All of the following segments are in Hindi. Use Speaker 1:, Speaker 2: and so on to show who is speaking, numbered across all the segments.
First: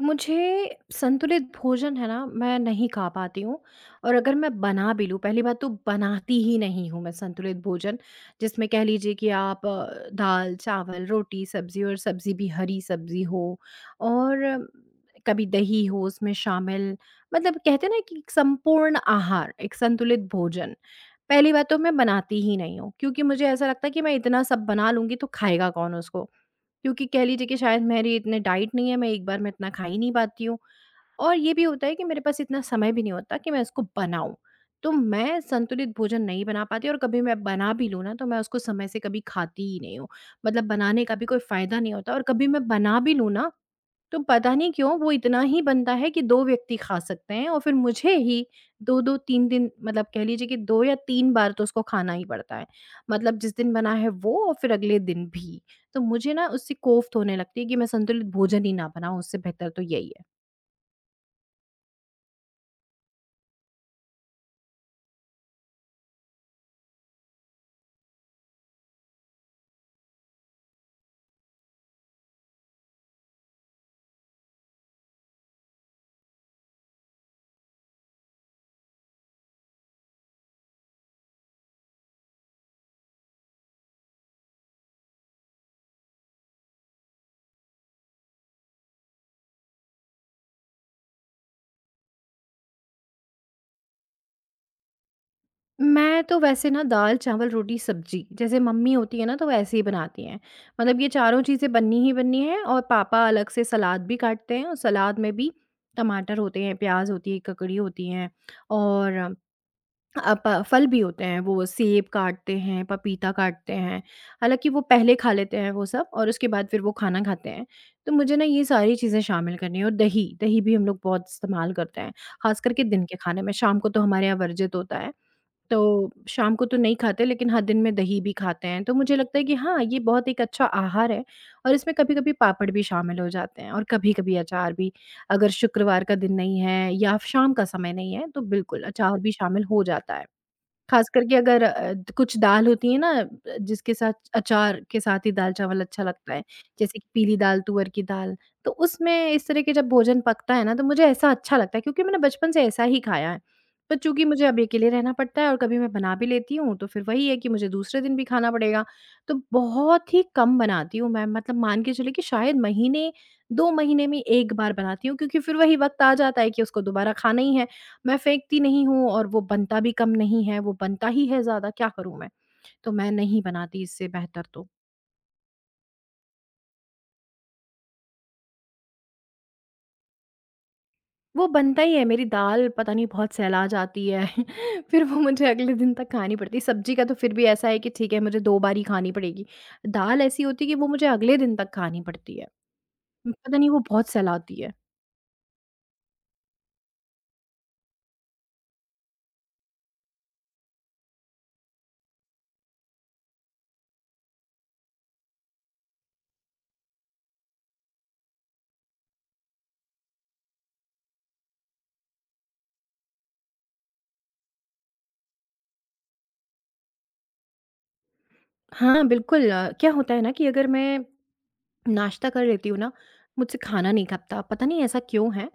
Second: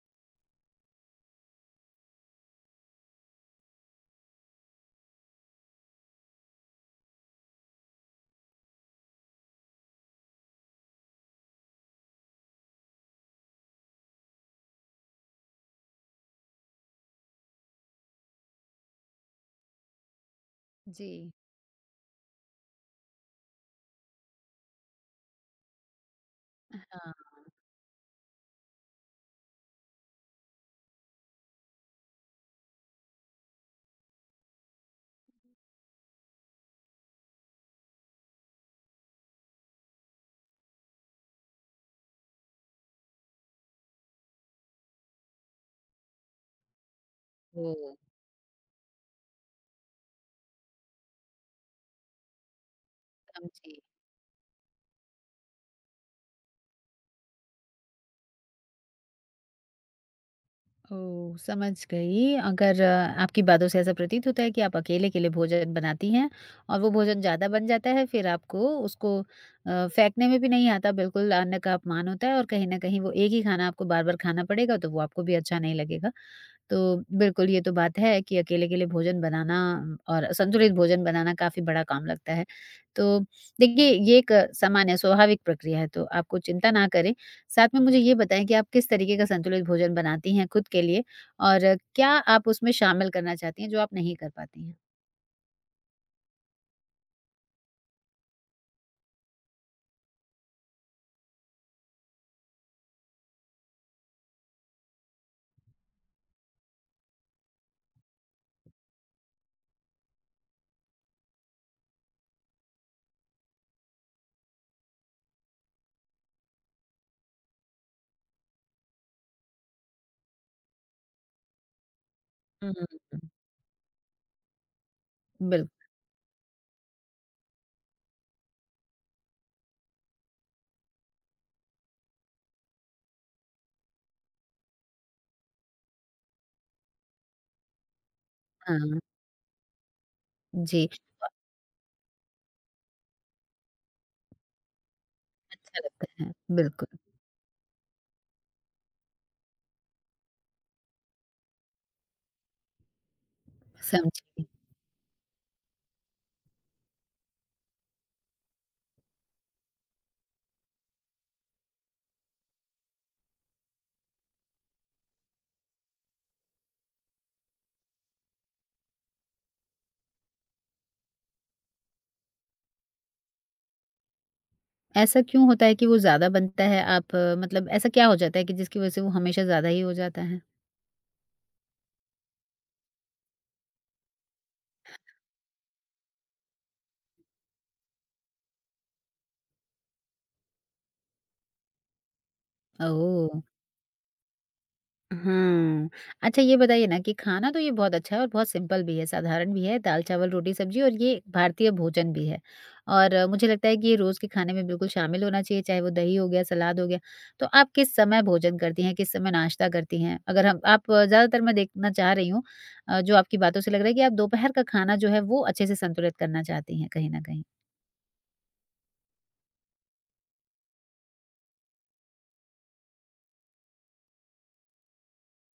Speaker 1: मुझे संतुलित भोजन है ना, मैं नहीं खा पाती हूँ। और अगर मैं बना भी लूँ, पहली बात तो बनाती ही नहीं हूँ मैं संतुलित भोजन, जिसमें कह लीजिए कि आप दाल, चावल, रोटी, सब्ज़ी और सब्ज़ी भी हरी सब्ज़ी हो और कभी दही हो उसमें शामिल, मतलब कहते हैं ना कि एक संपूर्ण आहार, एक संतुलित भोजन।
Speaker 2: जी,
Speaker 1: पहली बात तो मैं बनाती ही नहीं हूँ, क्योंकि मुझे ऐसा लगता है कि मैं इतना सब बना लूँगी तो खाएगा कौन उसको? क्योंकि
Speaker 2: हाँ,
Speaker 1: कह लीजिए कि शायद मेरी इतने डाइट नहीं है, मैं एक बार में इतना खा ही नहीं पाती हूँ। और ये भी होता है कि मेरे पास इतना समय भी नहीं होता कि मैं इसको बनाऊँ। तो मैं संतुलित भोजन नहीं बना पाती और कभी मैं बना भी लूँ ना, तो मैं उसको समय से कभी खाती ही नहीं हूँ। मतलब बनाने का भी कोई फ़ायदा नहीं होता और कभी मैं बना भी लूँ ना, तो पता नहीं क्यों वो इतना ही बनता है कि 2 व्यक्ति खा सकते हैं और फिर
Speaker 2: ओह!
Speaker 1: मुझे ही 2-2 3 दिन मतलब कह लीजिए कि 2 या 3 बार तो उसको खाना ही पड़ता है। मतलब जिस दिन
Speaker 2: समझी।
Speaker 1: बना है वो और फिर अगले दिन भी। तो मुझे ना उससे कोफ्त होने लगती है कि मैं संतुलित भोजन ही ना बनाऊँ, उससे बेहतर तो यही है।
Speaker 2: ओह! समझ गई। अगर आपकी बातों से ऐसा प्रतीत होता है कि आप अकेले-अकेले भोजन बनाती हैं और वो भोजन ज़्यादा बन जाता है, फिर आपको उसको फेंकने में भी नहीं आता, बिल्कुल अन्न का अपमान होता है और कहीं न कहीं वो एक ही खाना आपको बार-बार खाना पड़ेगा, तो वो आपको भी अच्छा नहीं लगेगा। तो बिल्कुल ये तो बात है कि अकेले के लिए भोजन बनाना और संतुलित भोजन बनाना काफ़ी बड़ा काम लगता है। तो देखिए ये एक सामान्य स्वाभाविक प्रक्रिया है तो आपको चिंता ना करें। साथ में मुझे ये बताएँ कि आप किस तरीके का संतुलित भोजन बनाती हैं खुद के लिए और क्या आप उसमें शामिल करना चाहती हैं जो आप नहीं कर पाती हैं?
Speaker 1: मैं तो वैसे ना दाल-चावल, रोटी-सब्जी जैसे मम्मी होती है ना तो वैसे ही बनाती हैं। मतलब ये चारों चीज़ें बननी ही बननी है और पापा अलग से सलाद भी काटते हैं और सलाद में भी टमाटर होते हैं, प्याज़ होती है, ककड़ी होती हैं और अ, प फल भी होते हैं, वो सेब काटते हैं, पपीता काटते हैं, हालाँकि वो पहले खा लेते हैं वो सब और उसके बाद फिर वो खाना खाते हैं। तो मुझे ना ये सारी चीज़ें शामिल करनी है और दही, दही भी हम लोग बहुत इस्तेमाल करते हैं, ख़ास
Speaker 2: हुँ,
Speaker 1: करके दिन के
Speaker 2: हुँ।
Speaker 1: खाने में, शाम को तो हमारे यहाँ वर्जित होता है,
Speaker 2: बिल्क
Speaker 1: तो शाम को तो नहीं खाते लेकिन हाँ, दिन में दही भी खाते हैं। तो मुझे लगता है कि हाँ, ये बहुत एक अच्छा आहार है और इसमें कभी-कभी पापड़ भी शामिल हो जाते हैं और कभी-कभी अचार भी, अगर शुक्रवार का दिन नहीं है या शाम का समय नहीं है, तो बिल्कुल
Speaker 2: हाँ,
Speaker 1: अचार भी शामिल हो जाता है।
Speaker 2: जी,
Speaker 1: खास करके अगर कुछ दाल होती है ना, जिसके साथ अचार के साथ ही दाल-चावल
Speaker 2: अच्छा
Speaker 1: अच्छा
Speaker 2: लगता है।
Speaker 1: लगता है, जैसे
Speaker 2: बिल्कुल,
Speaker 1: कि पीली दाल, तुअर की दाल, तो उसमें इस तरह के जब भोजन पकता है ना तो मुझे ऐसा अच्छा लगता है क्योंकि मैंने बचपन से ऐसा ही खाया है। पर चूँकि मुझे
Speaker 2: समझी।
Speaker 1: अब अकेले रहना पड़ता है और कभी मैं बना भी लेती हूँ, तो फिर वही है कि मुझे दूसरे दिन भी खाना पड़ेगा, तो बहुत ही कम बनाती हूँ मैं मतलब मान के चलिए कि शायद महीने 2 महीने में 1 बार बनाती हूँ क्योंकि फिर वही वक़्त आ जाता है कि उसको दोबारा खाना ही है। मैं फेंकती नहीं हूँ और वो बनता भी कम नहीं है, वो बनता ही है ज़्यादा, क्या करूँ मैं? तो मैं नहीं बनाती इससे बेहतर तो।
Speaker 2: ऐसा क्यों होता है कि वो ज़्यादा बनता है? आप मतलब ऐसा क्या हो जाता है कि जिसकी वजह से वो हमेशा ज़्यादा ही हो जाता है?
Speaker 1: वो बनता ही है, मेरी दाल पता नहीं बहुत सहला जाती है, फिर वो मुझे अगले दिन तक खानी पड़ती है। सब्ज़ी का तो फिर भी ऐसा है कि ठीक है, मुझे 2 बार ही खानी पड़ेगी। दाल ऐसी होती है कि वो मुझे अगले दिन तक खानी पड़ती है।
Speaker 2: ओह!
Speaker 1: पता नहीं वो बहुत सहलाती है।
Speaker 2: हाँ, अच्छा ये बताइए ना कि खाना तो ये बहुत अच्छा है और बहुत सिंपल भी है, साधारण भी है, दाल, चावल, रोटी, सब्जी और ये भारतीय भोजन भी है। और मुझे लगता है कि ये रोज़ के खाने में बिल्कुल शामिल होना चाहिए, चाहे वो दही हो गया, सलाद हो गया। तो आप किस समय भोजन करती हैं, किस समय नाश्ता करती हैं? अगर हम आप ज़्यादातर मैं देखना चाह रही हूँ जो आपकी बातों से लग रहा है कि आप दोपहर का खाना जो है वो अच्छे से संतुलित करना चाहती हैं कहीं न कहीं।
Speaker 1: हाँ, बिल्कुल। क्या होता है ना कि अगर मैं नाश्ता कर लेती हूँ ना, मुझसे खाना नहीं खपता। पता नहीं ऐसा क्यों है?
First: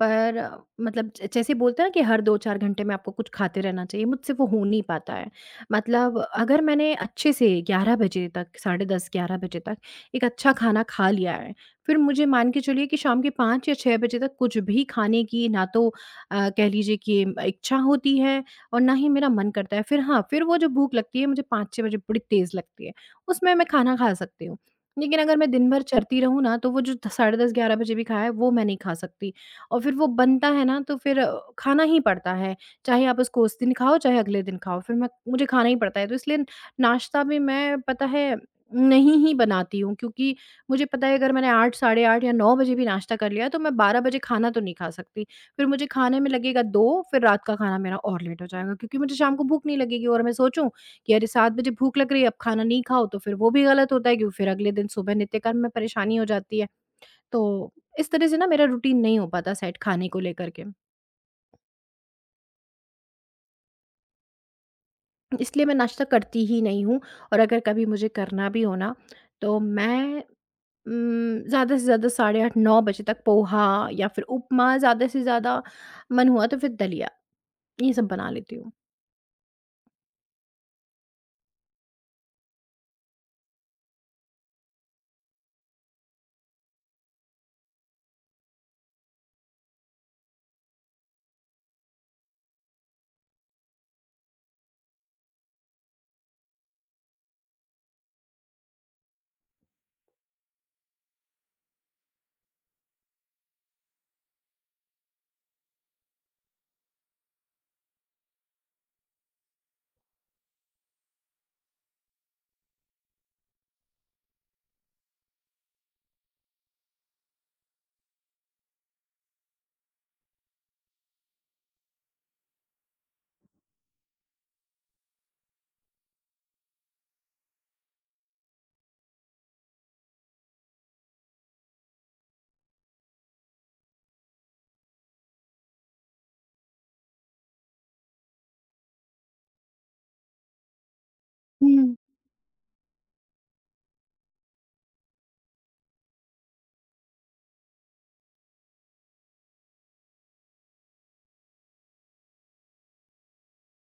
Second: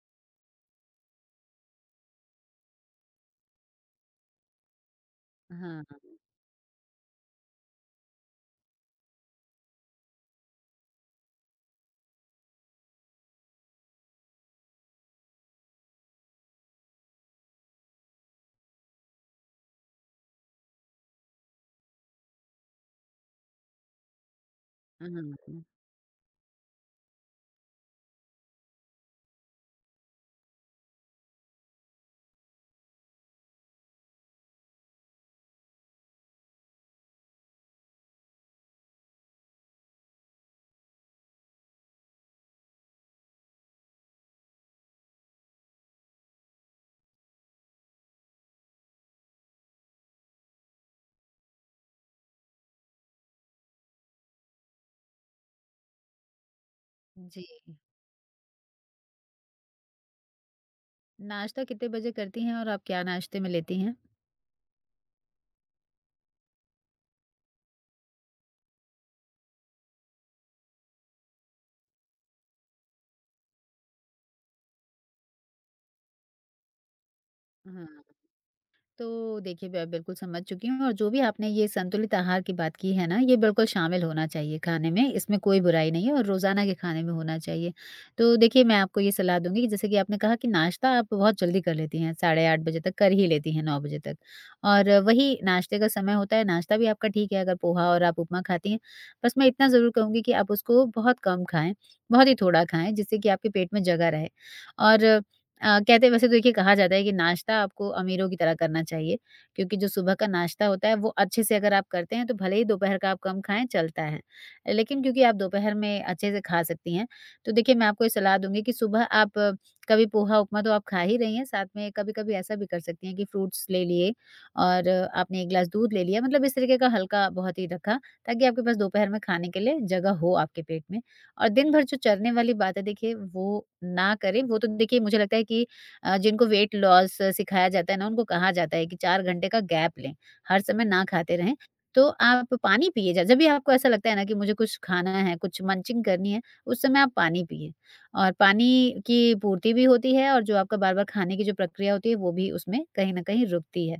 Speaker 1: पर मतलब ज जैसे बोलते हैं ना कि हर 2-4 घंटे में आपको कुछ खाते रहना चाहिए, मुझसे वो हो नहीं पाता है।
Speaker 2: हाँ,
Speaker 1: मतलब अगर मैंने अच्छे से 11 बजे तक, साढ़े 10-11 बजे तक एक अच्छा खाना खा लिया है, फिर मुझे मान के चलिए कि शाम के 5 या 6 बजे तक कुछ भी खाने की ना तो कह लीजिए कि इच्छा होती है और ना ही मेरा मन करता है। फिर हाँ, फिर वो जो भूख लगती है मुझे 5-6 बजे बड़ी तेज़ लगती है, उसमें मैं खाना खा सकती हूँ। लेकिन अगर मैं
Speaker 2: हाँ,
Speaker 1: दिन भर चरती रहूँ ना, तो वो जो द साढ़े 10 11 बजे भी खाया है, वो मैं नहीं खा सकती और फिर वो बनता है ना, तो फिर खाना ही पड़ता है। चाहे आप उसको उस दिन खाओ, चाहे अगले दिन खाओ, फिर मैं मुझे खाना ही पड़ता है। तो इसलिए नाश्ता भी मैं पता है नहीं ही बनाती हूँ क्योंकि मुझे पता है अगर मैंने 8 साढ़े 8 या 9 बजे भी नाश्ता कर लिया, तो मैं 12 बजे खाना तो नहीं खा सकती। फिर मुझे खाने में लगेगा 2, फिर रात का खाना मेरा और लेट हो जाएगा क्योंकि मुझे शाम को भूख नहीं लगेगी और मैं सोचूँ कि अरे 7 बजे भूख लग रही है, अब खाना नहीं खाओ तो फिर वो भी गलत होता है क्योंकि फिर अगले दिन सुबह नित्य कर्म में परेशानी हो जाती है।
Speaker 2: जी।
Speaker 1: तो इस तरह से ना मेरा रूटीन नहीं हो पाता सेट खाने को लेकर के।
Speaker 2: नाश्ता कितने बजे करती हैं और आप क्या नाश्ते में लेती हैं?
Speaker 1: इसलिए मैं नाश्ता करती ही नहीं हूँ और अगर कभी मुझे करना भी हो ना तो मैं ज़्यादा से ज़्यादा साढ़े 8 9 बजे तक पोहा या फिर उपमा ज़्यादा से ज़्यादा मन हुआ तो फिर दलिया, ये
Speaker 2: हाँ।
Speaker 1: सब बना लेती हूँ।
Speaker 2: तो देखिए मैं बिल्कुल समझ चुकी हूँ और जो भी आपने ये संतुलित आहार की बात की है ना ये बिल्कुल शामिल होना चाहिए खाने में इसमें कोई बुराई नहीं है और रोजाना के खाने में होना चाहिए। तो देखिए मैं आपको ये सलाह दूंगी कि जैसे कि आपने कहा कि नाश्ता आप बहुत जल्दी कर लेती हैं, 8:30 बजे तक कर ही लेती हैं, 9 बजे तक। और वही नाश्ते का समय होता है, नाश्ता भी आपका ठीक है अगर पोहा और आप उपमा खाती हैं। बस मैं इतना जरूर कहूंगी कि आप उसको बहुत कम खाएं, बहुत ही थोड़ा खाएं जिससे कि आपके पेट में जगह रहे और कहते हैं, वैसे तो देखिए कहा जाता है कि नाश्ता आपको अमीरों की तरह करना चाहिए, क्योंकि जो सुबह का नाश्ता होता है वो अच्छे से अगर आप करते हैं तो भले ही दोपहर का आप कम खाएं चलता है। लेकिन क्योंकि आप दोपहर में अच्छे से खा सकती हैं, तो देखिए मैं आपको ये सलाह दूंगी कि सुबह आप कभी पोहा उपमा तो आप खा ही रही हैं, साथ में कभी कभी ऐसा भी कर सकती हैं कि फ्रूट्स ले लिए और आपने एक गिलास दूध ले लिया, मतलब इस तरीके का हल्का बहुत ही रखा ताकि आपके पास दोपहर में खाने के लिए जगह हो आपके पेट में। और दिन भर जो चलने वाली बात है देखिए वो ना करें। वो तो देखिए मुझे लगता है कि जिनको वेट लॉस सिखाया जाता है ना उनको कहा जाता है कि 4 घंटे का गैप लें, हर समय ना खाते रहें।
Speaker 1: हुँ।
Speaker 2: तो आप पानी पिए, ज जब भी आपको ऐसा लगता है ना कि मुझे कुछ खाना है, कुछ मंचिंग करनी है, उस समय आप पानी पिए। और पानी की पूर्ति भी होती है और जो आपका बार-बार खाने की जो प्रक्रिया होती है वो भी उसमें कहीं न कहीं रुकती है।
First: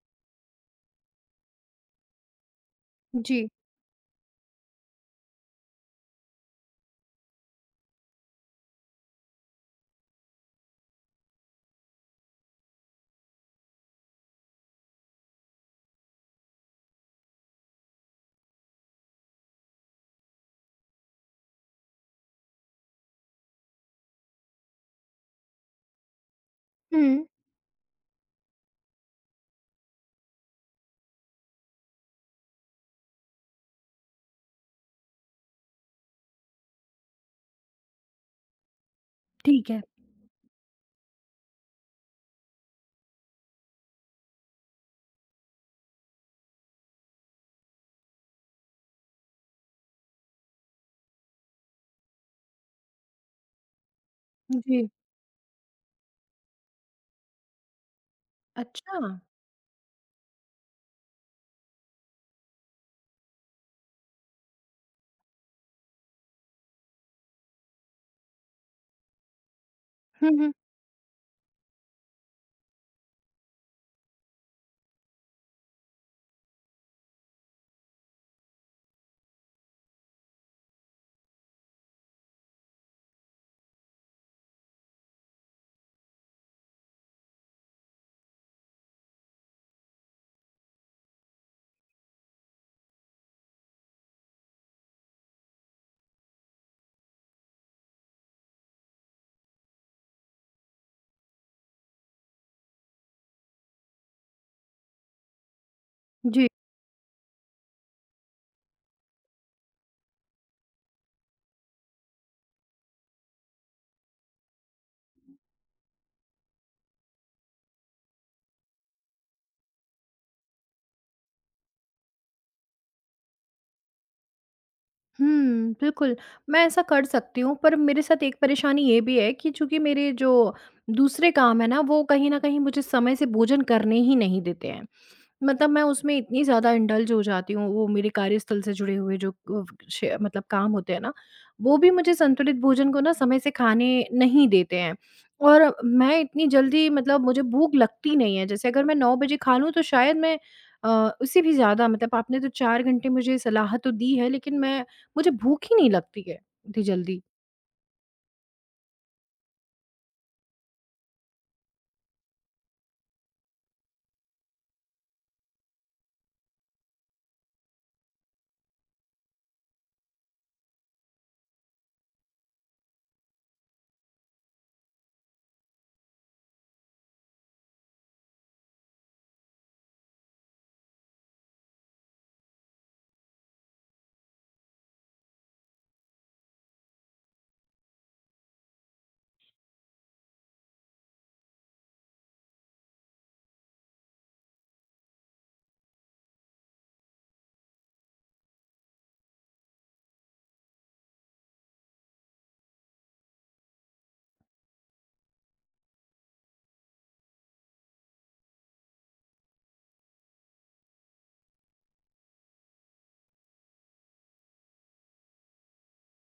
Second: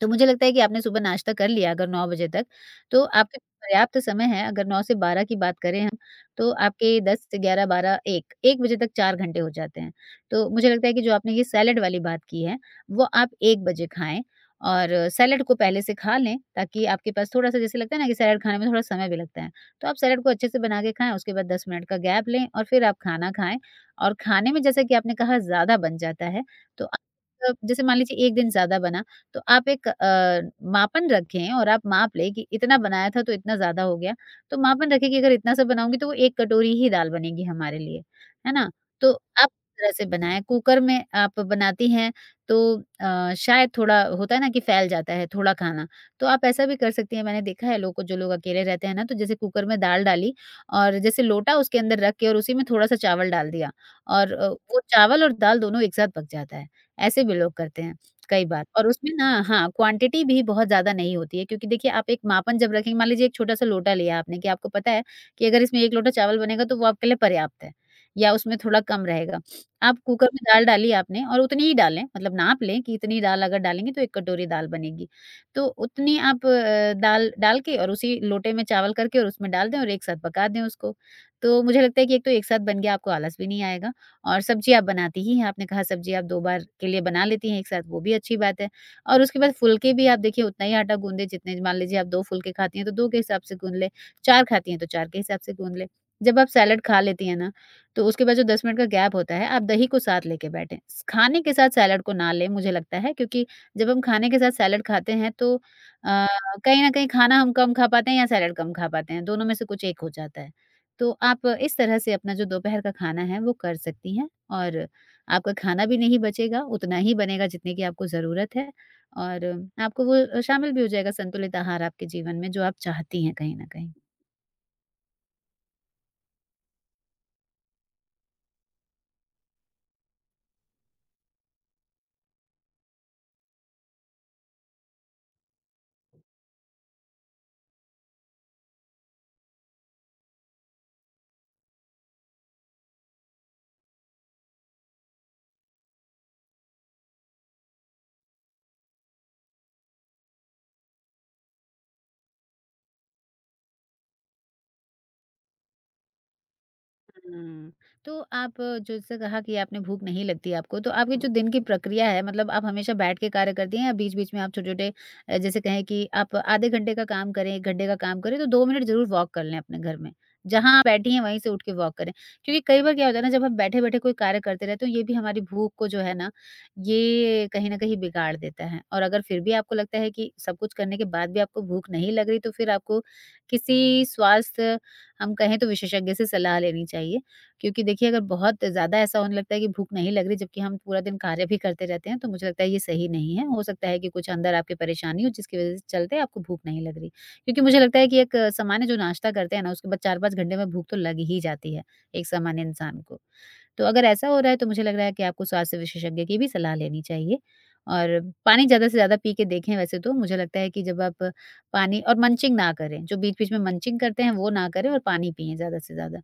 Speaker 2: तो मुझे लगता है कि आपने सुबह नाश्ता कर लिया अगर 9 बजे तक, तो आपके
Speaker 1: जी।
Speaker 2: पास पर्याप्त समय है। अगर 9 से 12 की बात करें हम, तो आपके 10 से 11, 12, 1, 1 बजे तक 4 घंटे हो जाते हैं। तो मुझे लगता है कि जो आपने ये सैलेड वाली बात की है, वो आप 1 बजे खाएँ और सैलेड को पहले से खा लें, ताकि आपके पास थोड़ा-सा, जैसे लगता है ना कि सैलेड खाने में थोड़ा समय भी लगता है, तो आप सैलेड को अच्छे से बना के खाएँ, उसके बाद 10 मिनट का गैप लें और फिर आप खाना खाएँ। और खाने में जैसा कि आपने कहा ज़्यादा बन जाता है, तो आप,
Speaker 1: हुँ,
Speaker 2: जैसे मान लीजिए 1 दिन ज़्यादा बना, तो आप एक मापन रखें और आप माप लें कि इतना बनाया था तो इतना ज़्यादा हो गया। तो मापन रखें कि अगर इतना सा बनाऊँगी तो वो 1 कटोरी ही दाल बनेगी हमारे लिए, है ना? तो आप
Speaker 1: ठीक है।
Speaker 2: इस तरह से बनाएँ। कुकर में आप बनाती हैं, तो शायद थोड़ा होता है ना कि फैल जाता है थोड़ा खाना, तो आप ऐसा भी कर सकती हैं। मैंने देखा है लोगों को, जो लोग अकेले रहते हैं ना, तो जैसे कुकर में दाल डाली और जैसे लोटा उसके अंदर रख के और उसी में थोड़ा-सा चावल डाल दिया और वो
Speaker 1: जी।
Speaker 2: चावल और दाल दोनों एक साथ पक जाता है। ऐसे भी लोग करते हैं कई बार। और
Speaker 1: अच्छा।
Speaker 2: उसमें ना हाँ, क्वांटिटी भी बहुत ज़्यादा नहीं होती है, क्योंकि देखिए आप एक मापन जब रखेंगे, मान लीजिए एक छोटा-सा लोटा लिया आपने कि आपको पता है कि अगर इसमें 1 लोटा चावल बनेगा तो वो आपके लिए पर्याप्त है या उसमें थोड़ा कम रहेगा। आप कुकर
Speaker 1: हुँ,
Speaker 2: में
Speaker 1: हुँ।
Speaker 2: दाल डाली आपने और उतनी ही डालें, मतलब नाप लें कि इतनी दाल अगर डालेंगे तो 1 कटोरी दाल बनेगी। तो उतनी आप दाल डाल के और उसी लोटे में चावल करके और उसमें डाल दें और एक साथ पका दें उसको। तो मुझे लगता है कि एक तो एक साथ बन गया, आपको आलस भी नहीं आएगा। और सब्ज़ी आप बनाती ही हैं, आपने कहा सब्ज़ी आप 2 बार के लिए बना लेती हैं एक साथ, वो भी अच्छी बात है। और उसके बाद फुल्के भी आप देखिए उतना ही आटा गूँधे, जितने मान लीजिए आप 2 फुल्के खाती हैं तो 2 के हिसाब से गूँध लें, 4 खाती हैं तो 4 के हिसाब से गूँध लें। जब आप सैलेड खा लेती हैं ना, तो उसके बाद जो 10 मिनट का गैप होता है, आप दही को साथ लेके बैठें। स खाने के साथ सैलेड को ना लें, मुझे लगता है, क्योंकि जब हम खाने के साथ सैलेड खाते हैं तो
Speaker 1: जी।
Speaker 2: कहीं न कहीं खाना हम कम खा पाते हैं या सैलेड कम खा पाते हैं, दोनों में से कुछ एक हो जाता है। तो आप इस तरह से अपना जो दोपहर का खाना है वो कर सकती हैं और आपका खाना भी नहीं बचेगा, उतना ही बनेगा जितने की आपको ज़रूरत है और आपको वो शामिल भी हो जाएगा, संतुलित आहार आपके जीवन में, जो आप चाहती हैं कहीं न कहीं।
Speaker 1: हुँ, बिल्कुल, मैं ऐसा कर सकती हूँ, पर मेरे साथ एक परेशानी ये भी है कि चूँकि मेरे जो दूसरे काम हैं ना, वो कहीं न कहीं मुझे समय से भोजन करने ही नहीं देते हैं। मतलब मैं उसमें इतनी ज़्यादा इंडल्ज हो जाती हूँ, वो मेरे कार्यस्थल से जुड़े हुए जो अ, श मतलब काम होते हैं ना, वो भी मुझे संतुलित भोजन को ना समय से खाने नहीं देते हैं। और मैं इतनी जल्दी मतलब मुझे भूख लगती नहीं है, जैसे अगर मैं 9 बजे खा लूँ तो शायद मैं उससे भी ज़्यादा मतलब आपने तो 4 घंटे मुझे सलाह तो दी है, लेकिन मैं मुझे भूख ही नहीं लगती है इतनी जल्दी।
Speaker 2: हुँ। तो आप जो जैसे कहा कि आपने भूख नहीं लगती आपको, तो आपकी जो दिन की प्रक्रिया है, मतलब आप हमेशा बैठ के कार्य करती हैं या बीच-बीच में आप छोटे-छोटे, जैसे कहें कि आप आधे घंटे का काम करें, 1 घंटे का काम करें तो 2 मिनट ज़रूर वॉक कर लें अपने घर में। जहाँ आप बैठी हैं वहीं से उठ के वॉक करें। क्योंकि कई बार क्या होता है ना, जब हम बैठे-बैठे कोई कार्य करते रहते हैं, तो ये भी हमारी भूख को जो है ना, ये कहीं न कहीं बिगाड़ देता है। और अगर फिर भी आपको लगता है कि सब कुछ करने के बाद भी आपको भूख नहीं लग रही, तो फिर आपको किसी स्वास्थ्य, हम कहें तो विशेषज्ञ से सलाह लेनी चाहिए। क्योंकि देखिए अगर बहुत ज़्यादा ऐसा होने लगता है कि भूख नहीं लग रही, जबकि हम पूरा दिन कार्य भी करते रहते हैं, तो मुझे लगता है ये सही नहीं है। हो सकता है कि कुछ अंदर आपकी परेशानी हो जिसकी वजह से चलते आपको भूख नहीं लग रही, क्योंकि मुझे लगता है कि एक सामान्य जो नाश्ता करते हैं ना, उसके बाद 4-5 घंटे में भूख तो लग ही जाती है एक सामान्य इंसान को। तो अगर ऐसा हो रहा है तो मुझे लग रहा है कि आपको स्वास्थ्य विशेषज्ञ की भी सलाह लेनी चाहिए और पानी ज़्यादा से ज़्यादा पी के देखें। वैसे तो मुझे लगता है कि जब आप, पानी और मंचिंग ना करें, जो बीच-बीच में मंचिंग करते हैं वो ना करें और पानी पिएँ ज़्यादा से ज़्यादा।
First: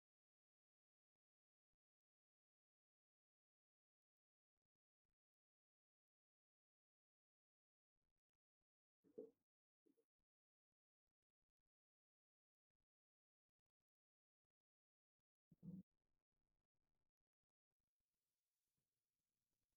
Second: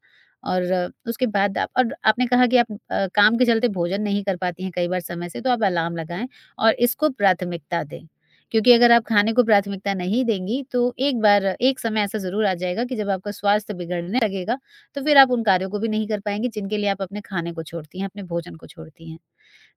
Speaker 2: और उसके बाद आप, और आपने कहा कि आप काम के चलते भोजन नहीं कर पाती हैं कई बार समय से, तो आप अलार्म लगाएँ और इसको प्राथमिकता दें। क्योंकि अगर आप खाने को प्राथमिकता नहीं देंगी, तो एक बार एक समय ऐसा ज़रूर आ जाएगा कि जब आपका स्वास्थ्य बिगड़ने लगेगा, तो फिर आप उन कार्यों को भी नहीं कर पाएँगी जिनके लिए आप अपने खाने को छोड़ती हैं, अपने भोजन को छोड़ती हैं।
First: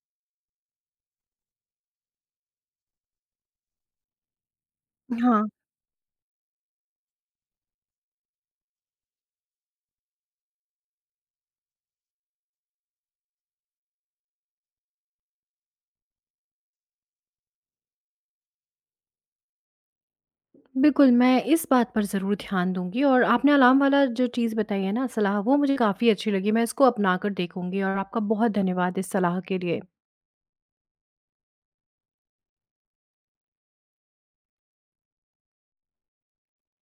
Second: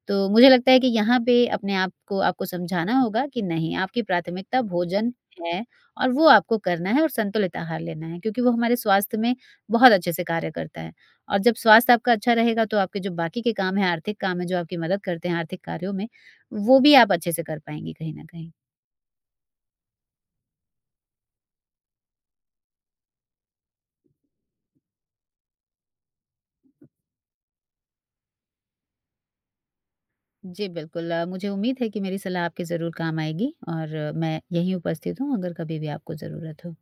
Speaker 2: तो मुझे लगता है कि यहाँ पे अपने आप को आपको समझाना होगा कि नहीं, आपकी प्राथमिकता भोजन
Speaker 1: हाँ।
Speaker 2: है और वो आपको करना है और संतुलित आहार लेना है, क्योंकि वो हमारे स्वास्थ्य में बहुत अच्छे से कार्य करता है। और जब स्वास्थ्य आपका अच्छा रहेगा, तो आपके जो बाकी के काम हैं, आर्थिक काम हैं जो आपकी मदद करते हैं आर्थिक कार्यों में, वो भी आप अच्छे से कर पाएँगी कहीं न कहीं।
Speaker 1: बिल्कुल, मैं इस बात पर ज़रूर ध्यान दूँगी और आपने अलार्म वाला जो चीज़ बताई है ना सलाह वो मुझे काफ़ी अच्छी लगी। मैं इसको अपना कर देखूँगी और आपका बहुत धन्यवाद इस सलाह के लिए।
Speaker 2: जी, बिल्कुल मुझे उम्मीद है कि मेरी सलाह आपके ज़रूर काम आएगी और मैं यहीं उपस्थित हूँ अगर कभी भी आपको ज़रूरत हो।